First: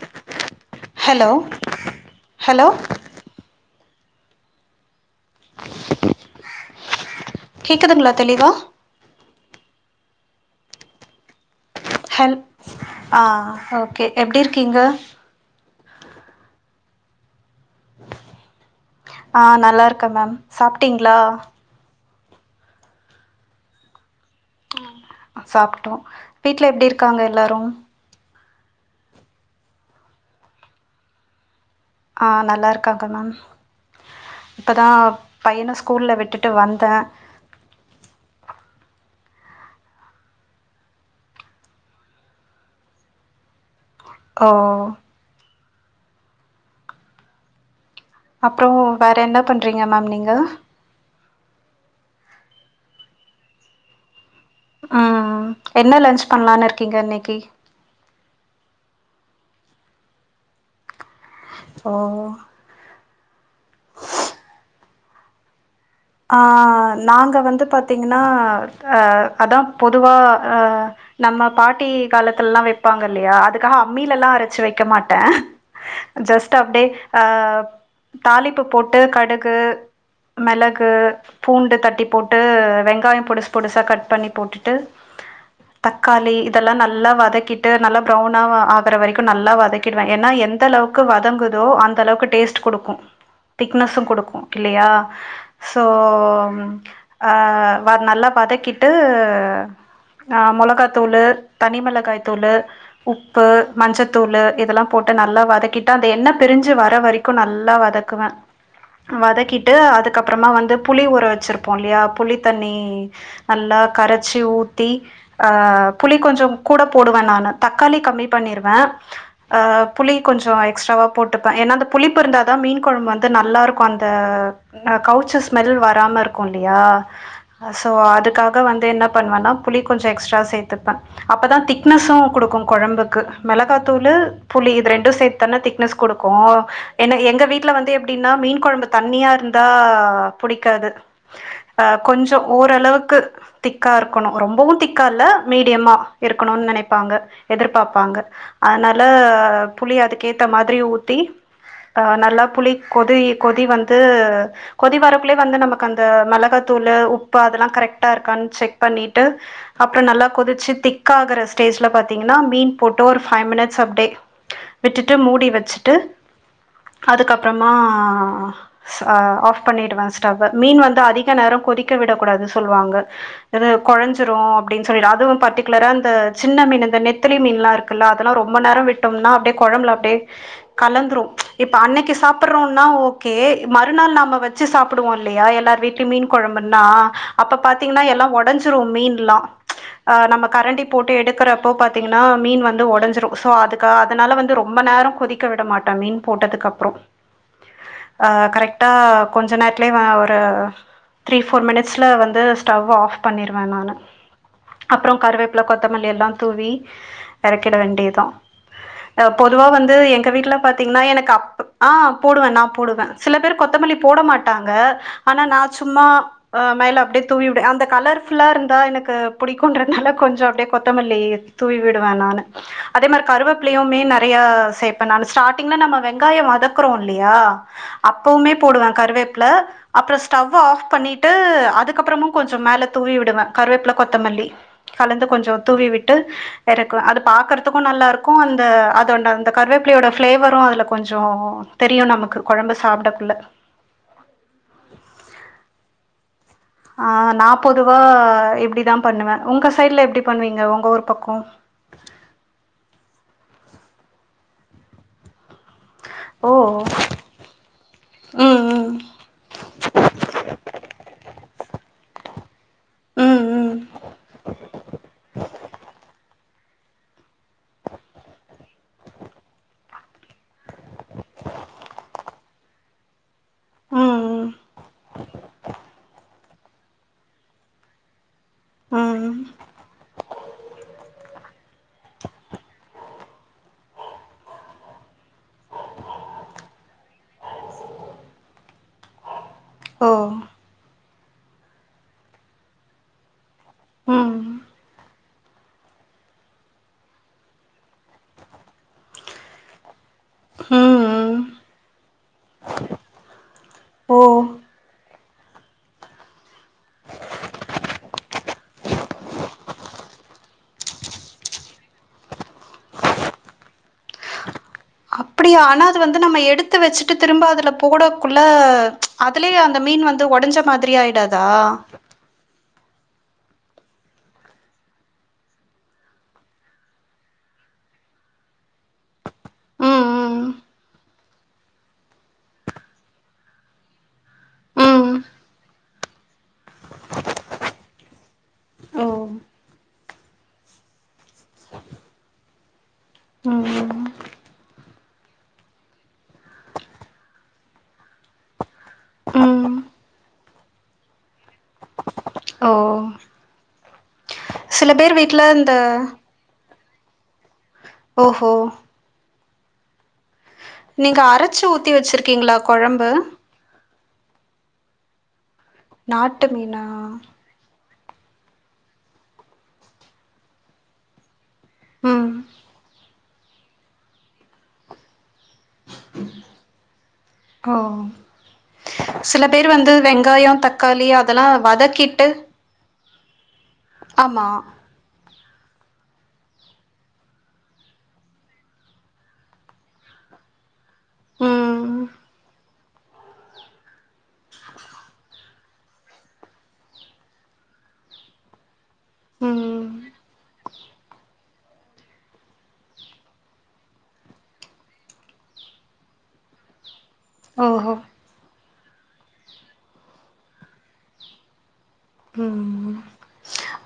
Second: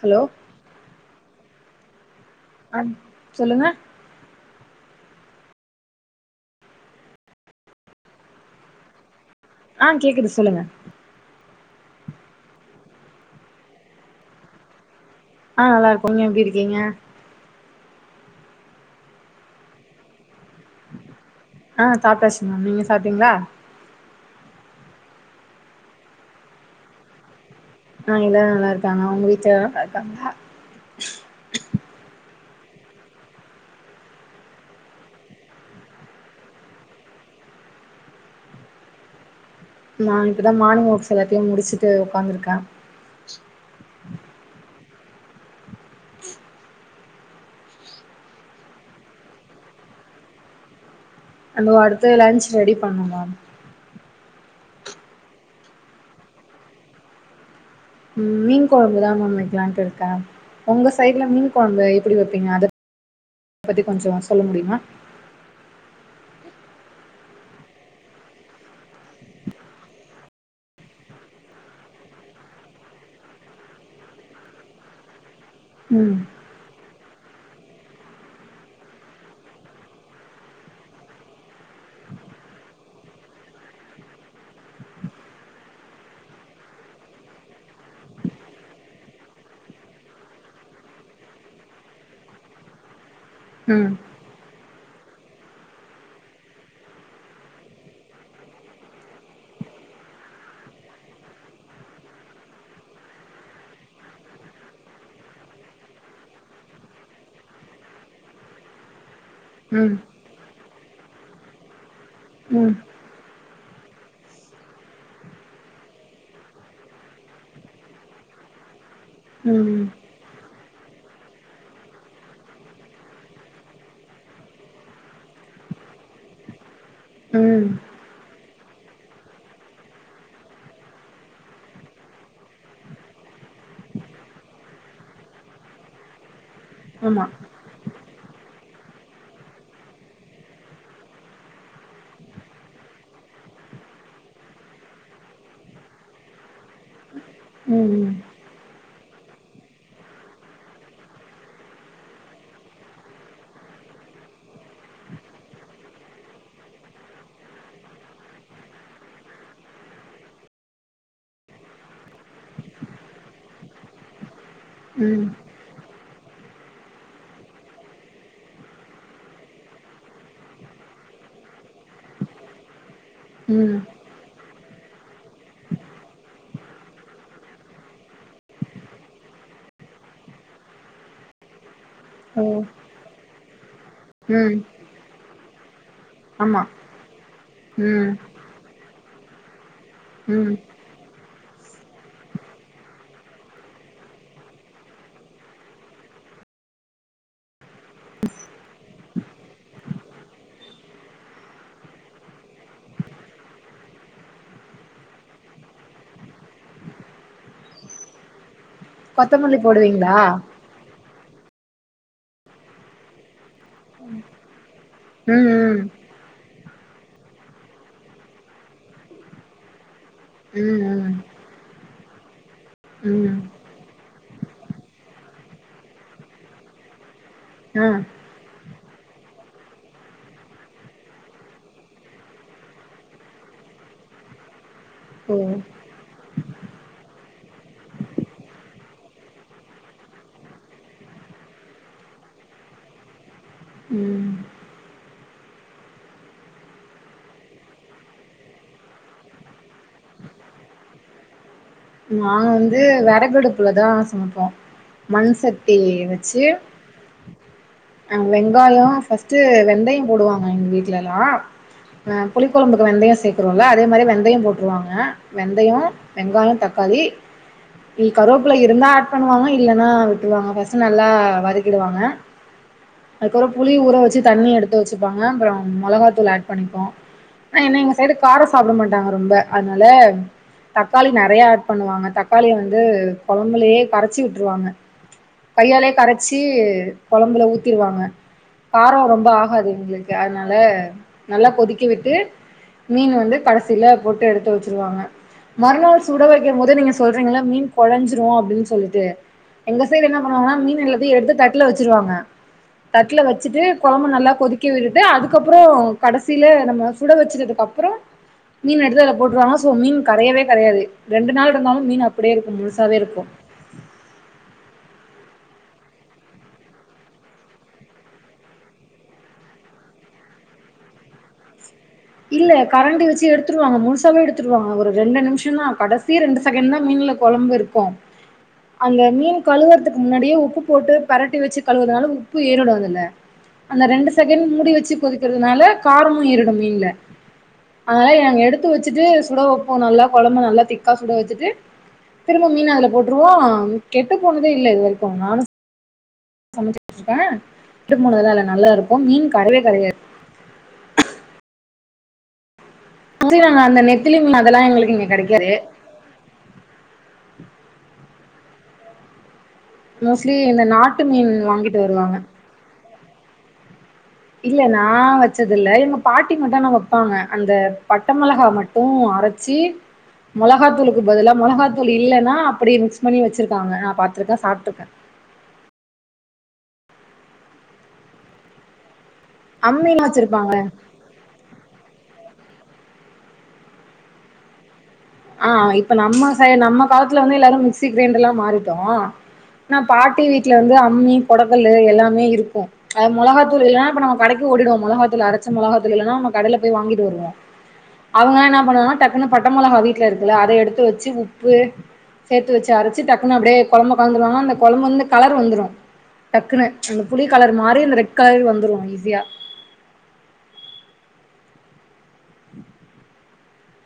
hello hello அன் சொல்லுங்க கேக்குதுங்ளா தெளிவா ஆ கேக்குது சொல்லுங்க ஹெல் ஆ ஓகே எப்டி இருக்கீங்க ஆ நல்லாருக்கோ நீங்க எப்டி இருக்கீங்க ஆ நல்லாருக்கே மேம் சாப்ட்டீங்ளா ஆ சாப்டாச்சு மேம் நீங்க சாப்டீங்ளா சாப்டோ வீட்ல எப்டி இருக்காங்க எல்லாரு ஆ எல்லாரு நல்லாருக்காங்க ஒங்க வீட்ல எல்லாரு நல்லாருக்காங்ளா ஆ நல்லாருக்காங்க மேம் இப்பதாப் பையன ஸ்கூல்ல விட்டுட்டு வந்தே நா இப்பதா மானிங் ஓர்க்ஸ் எல்லாத்தியும் முடிசிட்டு ஒக்காந்துருக்கே ஓ அப்றோ வேற என்ன பண்றீங்க மேம் நீங்க அந்தோ அடுத்து லன்ச் ரெடி பண்ணு மேம் ம் ம் என்ன லன்ச் பண்லான் இருக்கீங்க இன்னைக்கி ம் மீன் கொழம்புதா மேம் வெக்லான்ட்டுருக்கே ஒங்க சைடுல மீன் கொழம்பு எப்புடி ஓ வெப்பீங்க அதப் பத்தி கொஞ்சோ சொல்ல முடியுமா ஆ நாங்க வந்து பாத்தீங்கினா அ அதாம் பொதுவா அ நம்ம பாட்டி காலத்துல்லா வெப்பாங்க இல்லையா அதுக்காக அம்மிலெல்லா அரச்சி வெக்க மாட்டே ம் ஜஸ்ட்டு அப்டே அப் தாளிப்பு போட்டு கடுகு மெளக் கு பூண்டு தட்டிப் போட்டு வெங்காயம் பொடுசு பொடுசா கட் பண்ணிப் போட்டுட்டு தக்காளி இதெல்லா நல்லா வதக்கிட்டு நல்லா ப்ரௌனாவா ஆகற வரைக்கு நல்லா வதக்கிடுவே எனா எந்தளவுக் கு வதங்குதோ அந்த அளவுக்கு டேஸ்ட்டு குடுக்கு ம் திக்னஸுங் குடுக்கு இல்லியா சோம் அ வ நல்லா வதக்கிட்டு அ மொளகாத்தூளு தனி மிளகாய்த்தூளு உப்பு மஞ்சத்தூளு இதெலாம் போட்டு நல்லா வதக்கிட்டு அந்த எண்ணெப் பிரிஞ்சு வர வரைக்கு நல்லா வதக் க்குவே வதக்கிட் ட்டு ம் அதுக்கப்றமா வந்து புளி ஊற வச்சிருப்போ இல்யா புளி ம் தண்ணி நல்லா கரச்சி ஊத்தி ஆ புளி கொஞ்சும் கூட போடுவே நானு தக்காளி கம்மி பண்ணிருவே ஆ ம் புளி கொஞ்சோ ஆ எக்ஸ்ட்ராவா போட்டுப்பே ஏன்னா அந்த புளிப் இருந்தாதா மீன் கொழம் வந்து நல்லார்க்கு அந்த நா கவ்ச்ச ஸ்மெல் வராம ருக்கு இல்லியா ம் அ சோ அதுக்கா கு வந்து என்னா பண்வன்னா புளி கொஞ்சோ எக்ஸ்ட்ரா சேத்துப்பே அப்பதா திக்னஸு குடுக்கு கொழம்புக்கு மெளகாத்தூளு புளி இத் ரெண்டு சேத்தன திக்னஸ் குடுக்கு என்ன ஆமா எங்க வீட்ல வந்து எப்டின்னா மீன் கொழம்பு தண்ணியா இருந்தா புடிக்காது அ கொஞ்சோ ஓரளவுக்கு திக்கா இருக்கணு ரொம்பவு திக்கா இல்ல மீடியமா இருக்கணுன் நெனைப்பாங்க ம் ம் எதிர்பாப்பாங்க அதனால புலி அதுக் ஏத்த மாத்ரி ஊத்தி ஆ நல்லா புளி கொதி கொதி வந்து கொதி வரக்குள்ளே வந்து நமக் அந்த மிளகாத்தூளு உப்பு அதெல்லா கரக்ட்டா இருக்கான் செக் பண்ணிட்டு அப்றோ நல்லா கொதிச்சி திக் ஆகுற ஸ்டேஜ்ல பாத்தீங்கன்னா மீன் போட்டோர் ஃபைவ் மினிட்ஸ் அப்டே விட்டுட்டு ம் மூடி வச்சுட்டு அதுக்கப்றமா சா ஆஃப் பண்ணிடுவ ஸ்டவ்வ மீன் வந்து அதிக நேரோ கொதிக்க விடக்கூடாது சொல்வாங்க எது ம் கொழஞ்ச் ந்துரு அப்டின் சொல்லி அதுவு பர்டிகுலரா இந்த சின்ன மீன் இந்த நெத்திலி மீன்லா இருக்குல்ல அதல்லா ரொம்ப நேரோ விட் ட்டோம்னா அப்டே கொழம்ல அப்டே கலந்துரு இப் அன்னக்கிஸ் ஓ சாப்புறோனா ஓகே மறுநாள் நாம ம் சாப்டுவோ இல்லையா எல்லார் வீட்லு மீன் ஆமா கொழம்ன்னா அப்ப ம் பாத்தீங்கன்னா எல்லா ஒடஞ்ச் த்துரு மீன்லா ஆ நம்ம ம் கரண்டி போட்டு எடுக்கறப்போ பாத்தீங்குன்னா மீன் வந்து ஒடஞ்சிரு ஸோ அதுக்கா அதனால வந்து ரொம்ப நேரோ கொதிக்க விட மாட்ட மீன் போட்டத்துக் அப்றோ அ கரக்ட்டா கொஞ்ச நேட்லே வ ஒரு த்ரீ ஃபோர் மினிட்ஸ்ல வந்து ஸ்டவ் ஆஃப் பண்ணிர்வே நானு அப்றோ கருவேப்புல கொத்தமல்லி எல்லா தூவி எறக்கிட வேண்டிய்தா அ கொத்தமல்லி பொதுவா வந்து போடுவீங்களா எங்க வீட்ல பாத் திங்னா எனக்கப் ஆ போடுவே நா போடுவே சில பேர் கொத்தமல்லி போட மாட்டாங்க ஆனா ம் நா ச்சும்மா ஆ மேல அப்டே தூவி விடு அந்த கலர்ஃபுல்லா ருந்தா எனக்கு புடிக்குன்றனால கொஞ்சோ அப்டே ம் ம் கொத்தமல்லித் தூவி விடுவே நானு அதே மார் ம் ம் கருவேப்லியு மே நறையா சேப்பே நானு ஸ்டாட்டிங்ல நம்ம வெங்காயோ வதக்றோ லியா ஆ அப்போமே போடுவே கறிவேப்ல அப்றோ ஸ்டவ் ஆஃப் பண்ணிட்டு அதுக்கப்றமு கொஞ்சு மேல தூவி விடுவே கருவேப்ல கொத்தமல்லி கலந்து ஓ கொஞ்சோ தூவி விட்டு யறக்வே அது பாக்கறத்துக்கு நல்லார்க்கு அந்த அதோன்ட அந்த கருவேப்பிலையோட ஃப்ளேவரு அதுல கொஞ்சோ தெரியு நமக்கு கொழம்பு சாப்டக்குள்ள ம் ஆ நா பொதுவா இப்டிதா பண்ணுவே உங்க சைட்ல எப்டி பண்வீங்க உங்க ஊர் பக்கோ நா வந்து வெறகு அடுப்ல தா சமப்போ மண்சட்டி வெச்சு ஓ அ ம் வெங்காயோ ம் ஃபஸ்ட்டு வெந்தய போடுவாங்க எங் வீட்லல்லா அ புலி கொழம்புக்கு வெந்தயோ ம் சேக்குரோல அதே மாரி வெந்தயம் போட்ருவாங்க வெந்தயோ வெங்காயோ தக் க்காளி இல் கருவேப்புல இருந்தா அட் பண்ணுவாங்க இல்லனா விட்ருவாங்க ஃபஸ்ஸு நல்லா வதக்கிடுவாங்க அதுக்கப்றோ புளி ஊற வச்சு ம் தண்ணி எடுத்து வச்சிப்பாங்க அப்பறோ மொளகாத்தூள் ஆட் பண்ணிப்போ ஏனா என்ன எங்க சைடு காரோ சாப்புட ம் ம் மாட்டாங்க ம் ரொம்ப அத்னால தக்காளி நெறையா ஆட் பண்ணுவாங்க தக்காளிய வந்து கொழம்புலயே கரச்சி விட்ருவாங்க கையாலே கரைச்சி கொழம்புல ஊத்திருவாங்க காரோ ரொம்ப ஆகாது ஓ எங்ளுக்கு அத்னால நல்லா கொதிக்க விட்டு மீனு வந்து கடஸ் சில போட்டு ம் எடுத்து வச்சிருவாங்க மறுநாள் சுட வக் க்கமொது நீங்க சொல்றீங்ளா மீன் கொழஞ்சிரு அப்டின் சொல்லிட்டு எங்க சைட் என்ன பண்ணுவாங்கனா மீன் ம் எல்லாத்தயு எடுத்து ம் தட்ல வச்சிருவாங்க தட்டல வச்சுட்டு கொழம்பு ஓ நல்லா கொதிக்க விட்டுது அதுக்கப்புறோ கடசில நம்ம சுட வச்சிடதுக் அப் மீன் எடுத்து அதுல போட்ருவாங்கா சோ மீன் கரையவே‌ கரையாது ரெண்டு நாள்ருந்தாலு மீன் அப்புடே இருக்கு முழுசாவே இருக்கு அப்புடியா ஆனா அது வந்து நம்ம எடுத்து வச்சுட்டு திரும்ப அதுல போடக்குள்ள அத் துலே அந்த மீன் வந்து ஒடஞ்ச மாதுரி ஆயிடாதா இல்ல கரண்டி வச்சு எடுத்துருவாங்க முழுசாவே எடுத்துருவாங்க ஒரு ரெண்டு நிம்ஷந்தா கடசி ரெண்டு சகேண்ட் தா மீன்ல கொழம்பு இருக் போ அந்த மீன் ஓ கழுவற்துக்கு முன்னாடியே உப்பு போட்டு பெரட்டி வச்சு கழுவற்துனால உப்பு ஏறிடு அதுல அந்த ரெண்டு சகேண் மூடி வச்சு ம் கொதிக்கற்துனால காரமு ஏறிடு மீன்ல அதனால ஏங்க எடுத்து வச்சுட்டு சுட வப்போ நல்லா கொழம்பு நல்லா திக்கா சுட வச்சுட்டு திரும்ப மீன் அதுல போட்ருவோ கெட்டு போனதே இல்ல இது வரிக்கு நானு சமைச்சு [inaudible] ட்டு போனதுலா இல்ல நல்லாருக்கு மீன் கரைய்வே கரையாது ஓ [unintelligible] அந்த நெத்துலிம் அதலா சில எங்குளுக்கு இங்க பேர் வீட்ல கடைக்காது இந்த ஒஹோ மோஸ்லி இந்த நாட் நீங்க அரச்சி ஊத்தி வச்சுருக்கீங்ளா கொழம்பு இல்ல நா வச்சதுல்ல எங்க பாட்டி நாட்டு மட்டு ஆனா மீனா வெப்பாங்க அந்த பட்ட மொளகா மட்டு அரச்சி மொளகாத்தூலுக்கு பதுலா மொளகாத் தூள் ம் இல்லனா அப்புடி மிக்ஸ் பண்ணி வச்சிருக்காங்க நா பாத்துருக்க சாப்ட்ருக்க ஒ சில பேர் வந்து அம்மிலா வெங்காயோ வச்சிருப்பாங்க தக்காளி அத் தல்லா வதக்கிட்டு ஆமா அ அ இப்ப நம்ம சை நம்ம காலத்துல வந்து எல்லாரு மிக்சி கிரைண்ருலா மாறிட்டோ நா பாட்டி வீட்ல வந்து அம்மி பொட‌கல்லு ம் எல்லாமே இருக்கு அ மொளகாத்தூள் இல்லனா இப்ப நம்ம வடக்கி ஓடிடுவோ மொளகா தூள் அரச்ச‌ மொளகா தூள் இல்லனா கடைல போய் வாங்கிட்டு வருவோ அவங்களா என்னா பண்ணுவாங்னா டக் அன்ன பட்ட மொளகா ம் வீட்ல இருக்குல்ல அத எடுத்து வச்சு உப்பு சேத்து வச்சு அரச்சு டக்குனு அப்டே கொழம்ப கலந்துருவாங்கா அந்த கொழம்பு வந்து கலர் வந்துரு டக்குனு அந்த புளி கலர் மாறி ஓஹோ அந்த ரெட் கலர் வந்துரு ஈஸியா ம் ம்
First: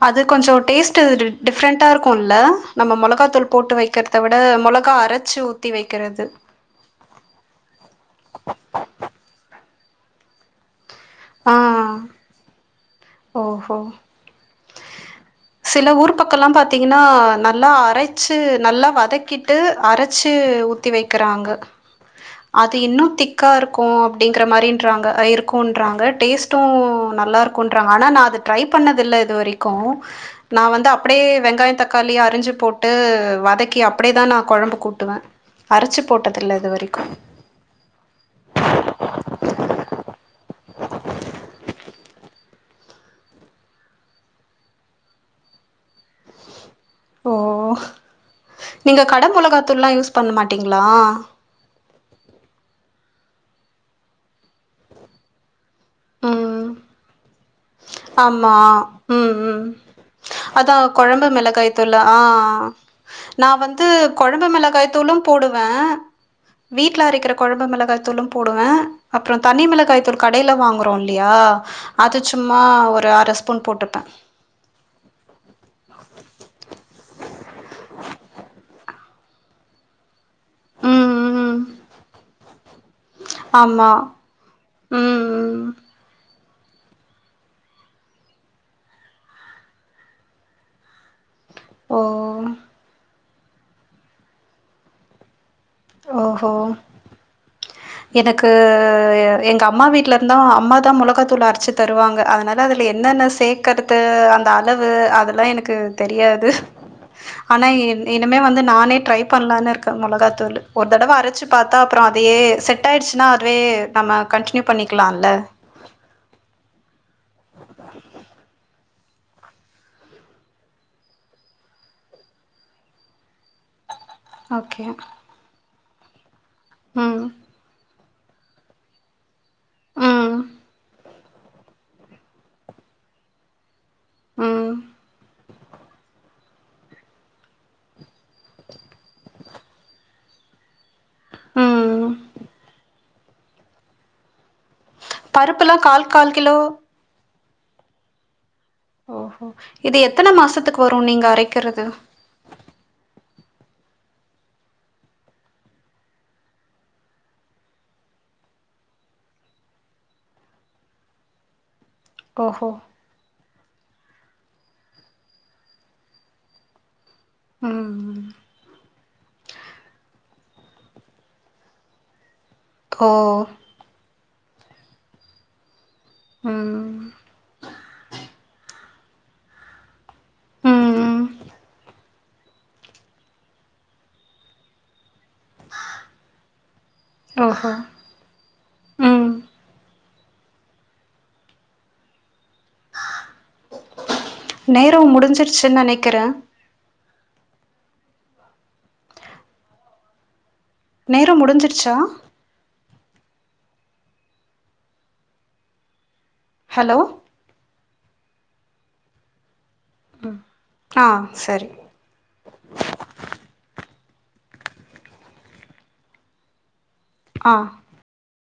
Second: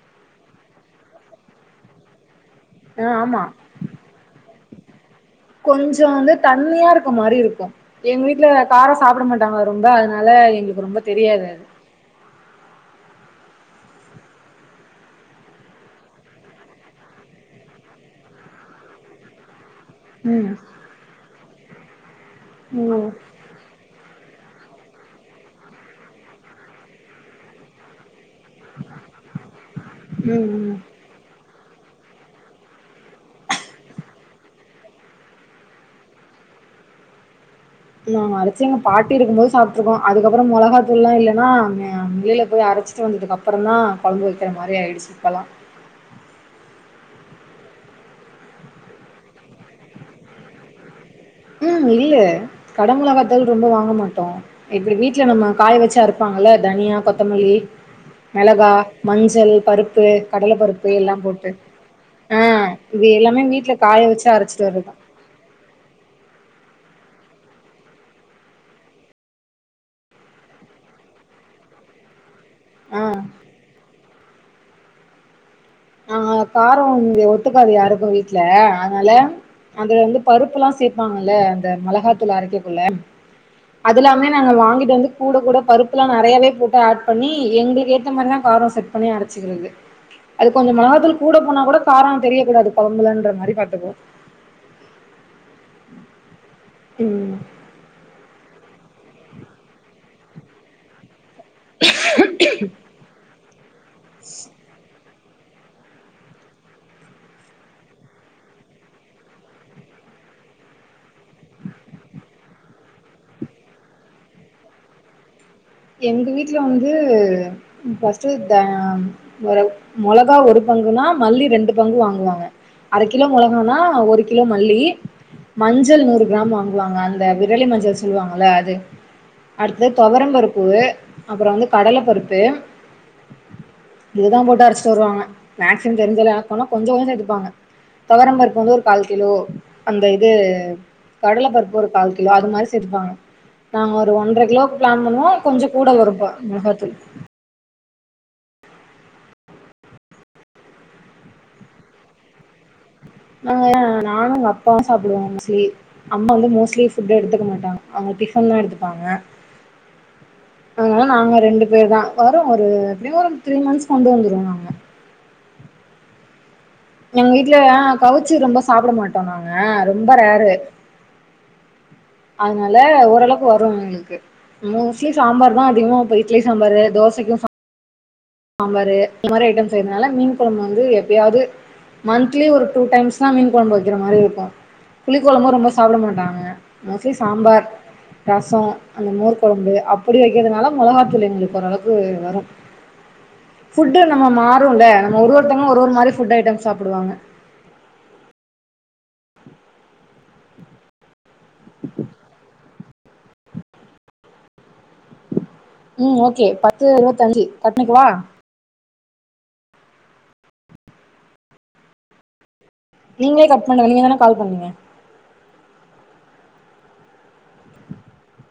அது கொஞ்ச டேஸ்ட்டுடி டிஃப்ரெண்ட்டா இருக்குல்ல நம்ம ஆ மொளகா ஆமா தூள் போட்டு வக்கற்த விட மொளகா அரச் கொஞ்சோ வந்து த அண்ணியா இருக்க மாரி இருக்கு எங் வீட்ல கார சாப்புட மாட்டாங்க ரொம்ப அதுனால எங்ளுக்கு ரொம்ப தெரியாது அது ஒ ஹோ சில ஊர் பக்கல்லா பாத்தீங்கன்னா நல்லா அரைச்சு நல்லா வதக்கிட்டு அரைச் சி ம் ஊத்தி வைக்கிறாங்க அது ம் இன்னு திக் கா இருக்கு அப்டிங்கிற மாரின்றாங்க இருக்குன்றாங்க டேஸ்ட்டு நல்லாருக்குன்றாங்க ஆனா நா அத ட்ரை பண்ணது இல்ல இது வரைக்கு ம் நா ம் வந்து அப்டியே வெங்காயோ தக்காளி அரிஞ்சு போட்டு வதக்கி அப்டியேதா நா கொழம்பு கூட்டுவே அரச்சி போட்டதில்ல இது வரைக்கு நாங்க அரச்சி எங்க பாட்டி இருக்கும் போது சாப்ட்டுருக்கோ அதுக்கப்பறோ மொளகாத்தூள்ல்லா இல்லைன்னா அங்க அம்மில போய் அரச்சி சோ வந்ததுக்கப்பறந்தா கொழம்பு வைக்கிற மாரி ஆய்டுச்சி இப்பல்லா ஓ நீங்க கட மொளகாத்தூள்லா யூஸ் பண்ண மாட்டிங்களா ம் இல்ல கட மொளக்த்தூள் ரொம்ப வாங்க மாட்டோ இப்டி வீட்ல நம்ம காய வச்சி அரப்பாங்கல்ல ம் தனியா கொத்தமல்லி ஆமா மெளகா ம் மஞ்சள் ம் பருப்பு கடல அதா பருப்பு எல்லா கொழம்பு போட்டு மெளகாய் தூளு ஆ ஆ இது எல்லாமே நா வீட்ல வந்து காய வச்சு கொழம்பு அரச்சிட்டு வரதுதா மெளகாய்த்தூளு போடுவே வீட்ல அரைக்கிற கொழம்பு மெளகாத்தூளு போடுவே அப்பறோ தனி மெளகாய் தூள் கடேல வாங்குறோ இல்லையா அது சும்மா ஆ ஒரு அர ஸ்பூன் போட்டுப்பே ஆ காரோ இங்க ஒத்துக்காது யாருக்கு வீட்ல அதனால அது வந்து பருப்புல்லா ம் சேப்பாங்கல்ல ம் அந்த மொளகாத்தூள் அரைக்கக்குள்ள ஆமா அது எல்லாமே நாங்க வாங்கிட்டு ம் வந்து கூட கூட ம் பருப்பு எல்லா நெறையாவே போட்டு ஆட் பண்ணி எங்களுக்கு ஏத்த மாரிதா காரோ செட் பண்ணி அரச்சிக்கிறது அது கொஞ்சோ மொளகாத்தூள் கூட போனா கூட காரோ தெரியக் ஓ கூடாது கொழம்புலன்ற மாரி பாத்துக்குவோ ஓஹோ ம் எனக்கு இது எங்க அம்மா வீட்ல இருந்தா அம்மா தா மொளகாத் தூள் அரச்சி தருவாங்க அதனால அதுல என்னென்ன சேக்கறது அந்த அளவு அதெல்லா எனக்கு தெரியாது ஆனா இனிமே வந்து நானே வந்து ட்ரை பண்ணலான்னு இருக்கே மொளகாத்தூள் ஒரு தடவ அரச்சி பாத்தா அப்பறோ அதையே செட் ஆயிடுச்சின்னா அதுவே நம்ம கன்டினியூ பண்ணிக்கலால்ல எங்க வீட்ல வந்து ஃபர்ஸ்ட்டு இந்த ஒரு மொளகா ஒரு பங்குன்னா மல்லி ரெண்டு பங்கு வாங்குவாங்க அரை கிலோ மொளகானா ஒரு கிலோ மல்லி ஓகே மஞ்சள் நூறு கிராம் வாங்குவாங்க ம் அந்த விரலி மஞ்சள் சொல்லுவாங்கல்ல அது அடுத்தது ம் தொவரம்பருப் பு அப்பறோ வந்து கடல பருப்பு இதுதா போட்டு ம் அரச்சிட்டு வருவாங்க மேக்சிமம் தெரிஞ்சத ஆட் பண்ணுவோ கொஞ்சோ கொஞ்சோ எடுப்பாங்க தொவரம்பருப்பு வந்து ஒரு கால் கிலோ அந்த இது கடல பருப்பு ஒரு ம் கால் கிலோ அது மாரி சேத்துப்பாங்க நாங்க ஒரு ஒன்ற கிலோக்கு பிளான் பண்ணுவோ கொஞ்சோ பருப்புலா கூட கால் வரும்பா கால் கிலோ மொளகாத்தூள் ஓஹோ இது எத்தன மாசத்துக்கு வரு நீங்க அரைக்கிறது ஆ நானு எங்க அப்பாவு சாப்டுவோ மோஸ்ட்லி அம்மா வந்து மோஸ்ட்லி ஃபுட் எடுத்துக்க மாட்டாங்க அவங்க டிஃபன்தா எடுத்துப்பாங்க அதனால நாங்க ரெண்டு பேர் தா வரு ஒரு ஓஹோ எப்டியு ஒரு த்ரீ மந்த்ஸ் கொண்டு வந்துருவோ நாங்க எங்க வீட்ல ம் கவுச்சி ரொம்ப சாப்ட மாட்டோ நாங்க ரொம்ப ரேரு அதனால ஓ ஓரளவுக்கு வரு எங்களுக்கு மோஸ்ட்லி சாம்பார் தா அதிகமா போயிட் இட்லி சம்பாரு ம் தோசைக்கு சாம் பாரு இந்த மாரி ஐட்டம் செய்றதுனால மீன் கொழம்பு வந்து ம் எப்பயாது மந்த்லி ஒரு டூ டைம்ஸ்தா மீன் கொழம்பு வைக்கிற மாரி இருக்கு புளி கொழம்புன்னா ரொம்ப சாப்ட மாட்டாங்க மோஸ்ட்லி சாம்பார் ஓஹோ ரசோ அந்த ம் மோர்க் கொழம்பு அப்டி வைக்கிறதுனால மொளகாத்ததூளு எங்களுக்கு ஓரளவுக்கு வரு ஃபுட்டு நம்ம மாறுல நேரோ நம்ம ஒரு ஒருத்தங் முடிஞ்சிருச்சுன் ஒரு ஒரு மாரி நெனைக்கிறே ஃபுட் ஐட்டம்ஸ் சாப்டுவாங்க நேரோ முடிஞ்சிருச்சா ம் ஓகே பத்து ஹலோ இருவத்து அஞ்சு கட் பண்ணிக்குவா ம் ஆ செரி நீங்ளே கட் பண்ணுங்க நீங்க தான கால் பண்ணீங்க ஆ